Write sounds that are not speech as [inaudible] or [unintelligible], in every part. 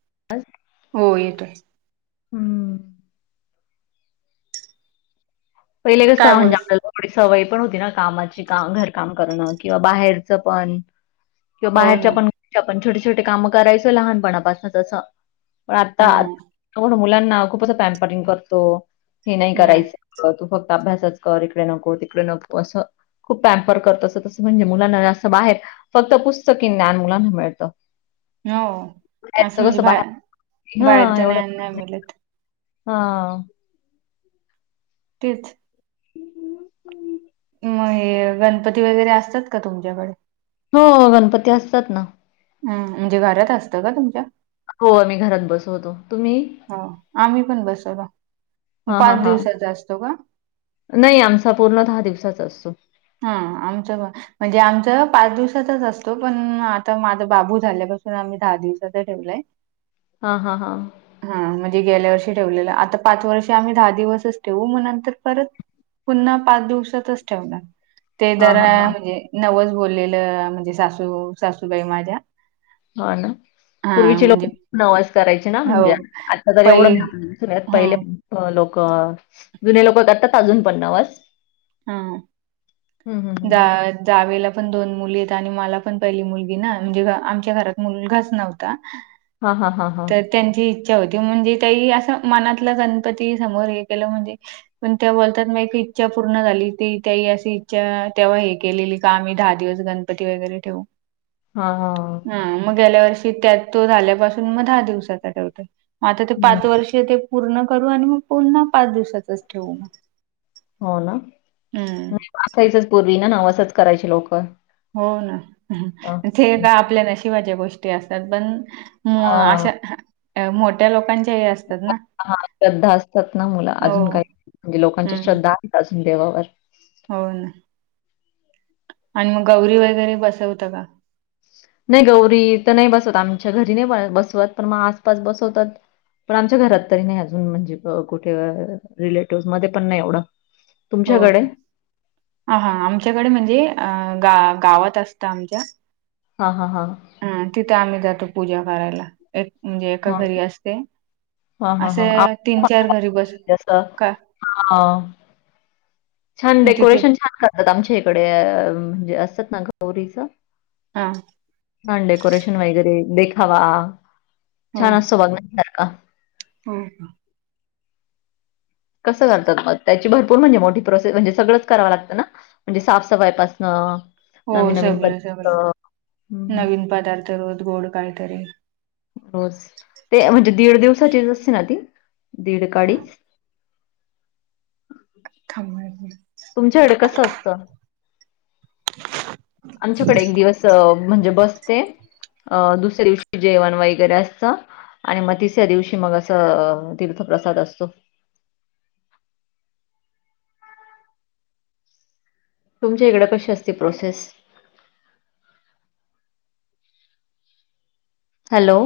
[unintelligible] हो. येतोय. हम्म. पहिले कस काय बोल [unintelligible] थोडी सवय पण होती ना कामाची. का घरकाम करणं किंवा बाहेरचं पण. किंवा हो ना बाहेरच्या पण पण छोटे छोटे काम करायचो लहानपणापासन तसं. पण आत्ता हम्म तरुण मुलांना खूपच पॅम्परिंग करतो. हे नाही हम्म करायचं- तू फक्त अभ्यासच कर. इकडे नको. तिकडे नको असं. खूप पॅम्पर करतो. असं तसं म्हणजे मुलाना जास्त बाहेर- फक्त पुस्तकी ज्ञान मुलांना मिळतं. हो. असं बाहेरचं म्हणजे कसं बा बाहेर बाहेरच ज्ञान नाही मिळत. हां. तेच. [inaudible] म हे गणपती वगैरे असतात का तुमच्याकडे? हो. गणपती असतात ना. हं. म्हणजे घरात असता का तुमच्या? हो. आम्ही घरात बसवतो. तुम्ही? हो. आम्ही पण बसवतो. म हा हा पाच हा दिवसाचा असतो का? नाही आमचा पूर्ण दहा दिवसाचा असतो. हा आमच्या म्हणजे आमचं पाच दिवसाचाच असतो पण आता माझा बाबू झाल्यापासून आम्ही दहा दिवसाचा ठेवलाय. हा हा हा हा म्हणजे गेल्या वर्षी ठेवलेला आता पाच वर्षी आम्ही दहा दिवसच ठेवू म नंतर परत पुन्हा पाच दिवसाचाच ठेवणार ते हां, जरा हां, हां. म्हणजे नवस बोललेलं म्हणजे सासू सासूबाई माझ्या हा ना हा पूर्वीचे लोक म्हणजे नवस करायचे ना हो म्हणजे आत्ता तर पै एवढं सगळ्यात पहिले हम्म अ लोकं जुने लोकं करतात अजून पण नवस हा हं, हं, हं. जा जावेला पण दोन मुली येत आणि मला पण पहिली मुलगी ना म्हणजे आमच्या घरात मुलगाच नव्हता. हा हा हा हा तर त्यांची इच्छा होती म्हणजे त्याई असं मनातला गणपती समोर हे केलं म्हणजे पण त्या बोलतात मग एक इच्छा पूर्ण झाली ती त्याही अशी इच्छा तेव्हा हे केलेली आम्ही दहा दिवस गणपती वगैरे ठेवू हा हा हा ह मग गेल्या वर्षी त्यात तो झाल्यापासून मग दहा दिवसाचा ठेवतो मग आता ते हं. पाच वर्ष ते पूर्ण करू आणि मग पुन्हा पाच दिवसाचाच ठेवू म हो ना असायचच पूर्वी ना नवसच करायचे लोकं हो ना हां. ते का आपल्या नशिबाच्या गोष्टी असतात पण मो हां, अशा मोठ्या लोकांचे हे अस हा श्रद्धा असतात ना मुलं हो अजून काही म्हणजे लोकांच्या हम्म श्रद्धा [unintelligible] अजून देवावर हो ना आणि मग गौरी वगैरे बसवता का? नई गौरी इथं नई बसवत आमच्या घरी नई बसवत पण मग आसपास बसवतात पण आमच्या घरात तरी नई अजून म्हणजे अ कुठे रिलेटिव्ह मध्ये पण नाही एवढं हो तुमच्याकडे? आ हा आमच्याकडे म्हणजे अ गा-गावात असतं आमच्या हा हा हा हा तिथं आम्ही जातो पूजा करायला एक म्हणजे एका हां, घरी असते हां, हां, हां. असे तीन आमच्या चार घरी बस असं का हां. छान मग तिथे डेकोरेशन छान करतात आमच्या इकडे अं म्हणजे असतात ना गौरीचं हा छान डेकोरेशन वगैरे देखावा हो छान असतो बघण्यासारखा हो कसं करतात मग त्याची भरपूर म्हणजे मोठी प्रोसेस म्हणजे सगळंच करावं लागतं ना म्हणजे साफसफाईपासनं हो नवीन-नवीन सगळं पदार्थ सगळं हं, नवीन पदार्थ रोज गोड काहीतरी रोज ते म्हणजे दीड दिवसाचीच असते ना ती दीड का अडीच? [inaudible] [unintelligible] तुमच्याकडे कसं असतं? [inaudible] आमच्याकडे एक दिवस म्हणजे बसते अ दुसऱ्या दिवशी जेवण वगैरे असतं. आणि म तिसऱ्या दिवशी मग असं तीर्थप्रसाद असतो. तुमच्या इकडं कशी असते प्रोसेस? हॅलो!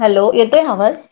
हॅलो! येतोय ना आवाज?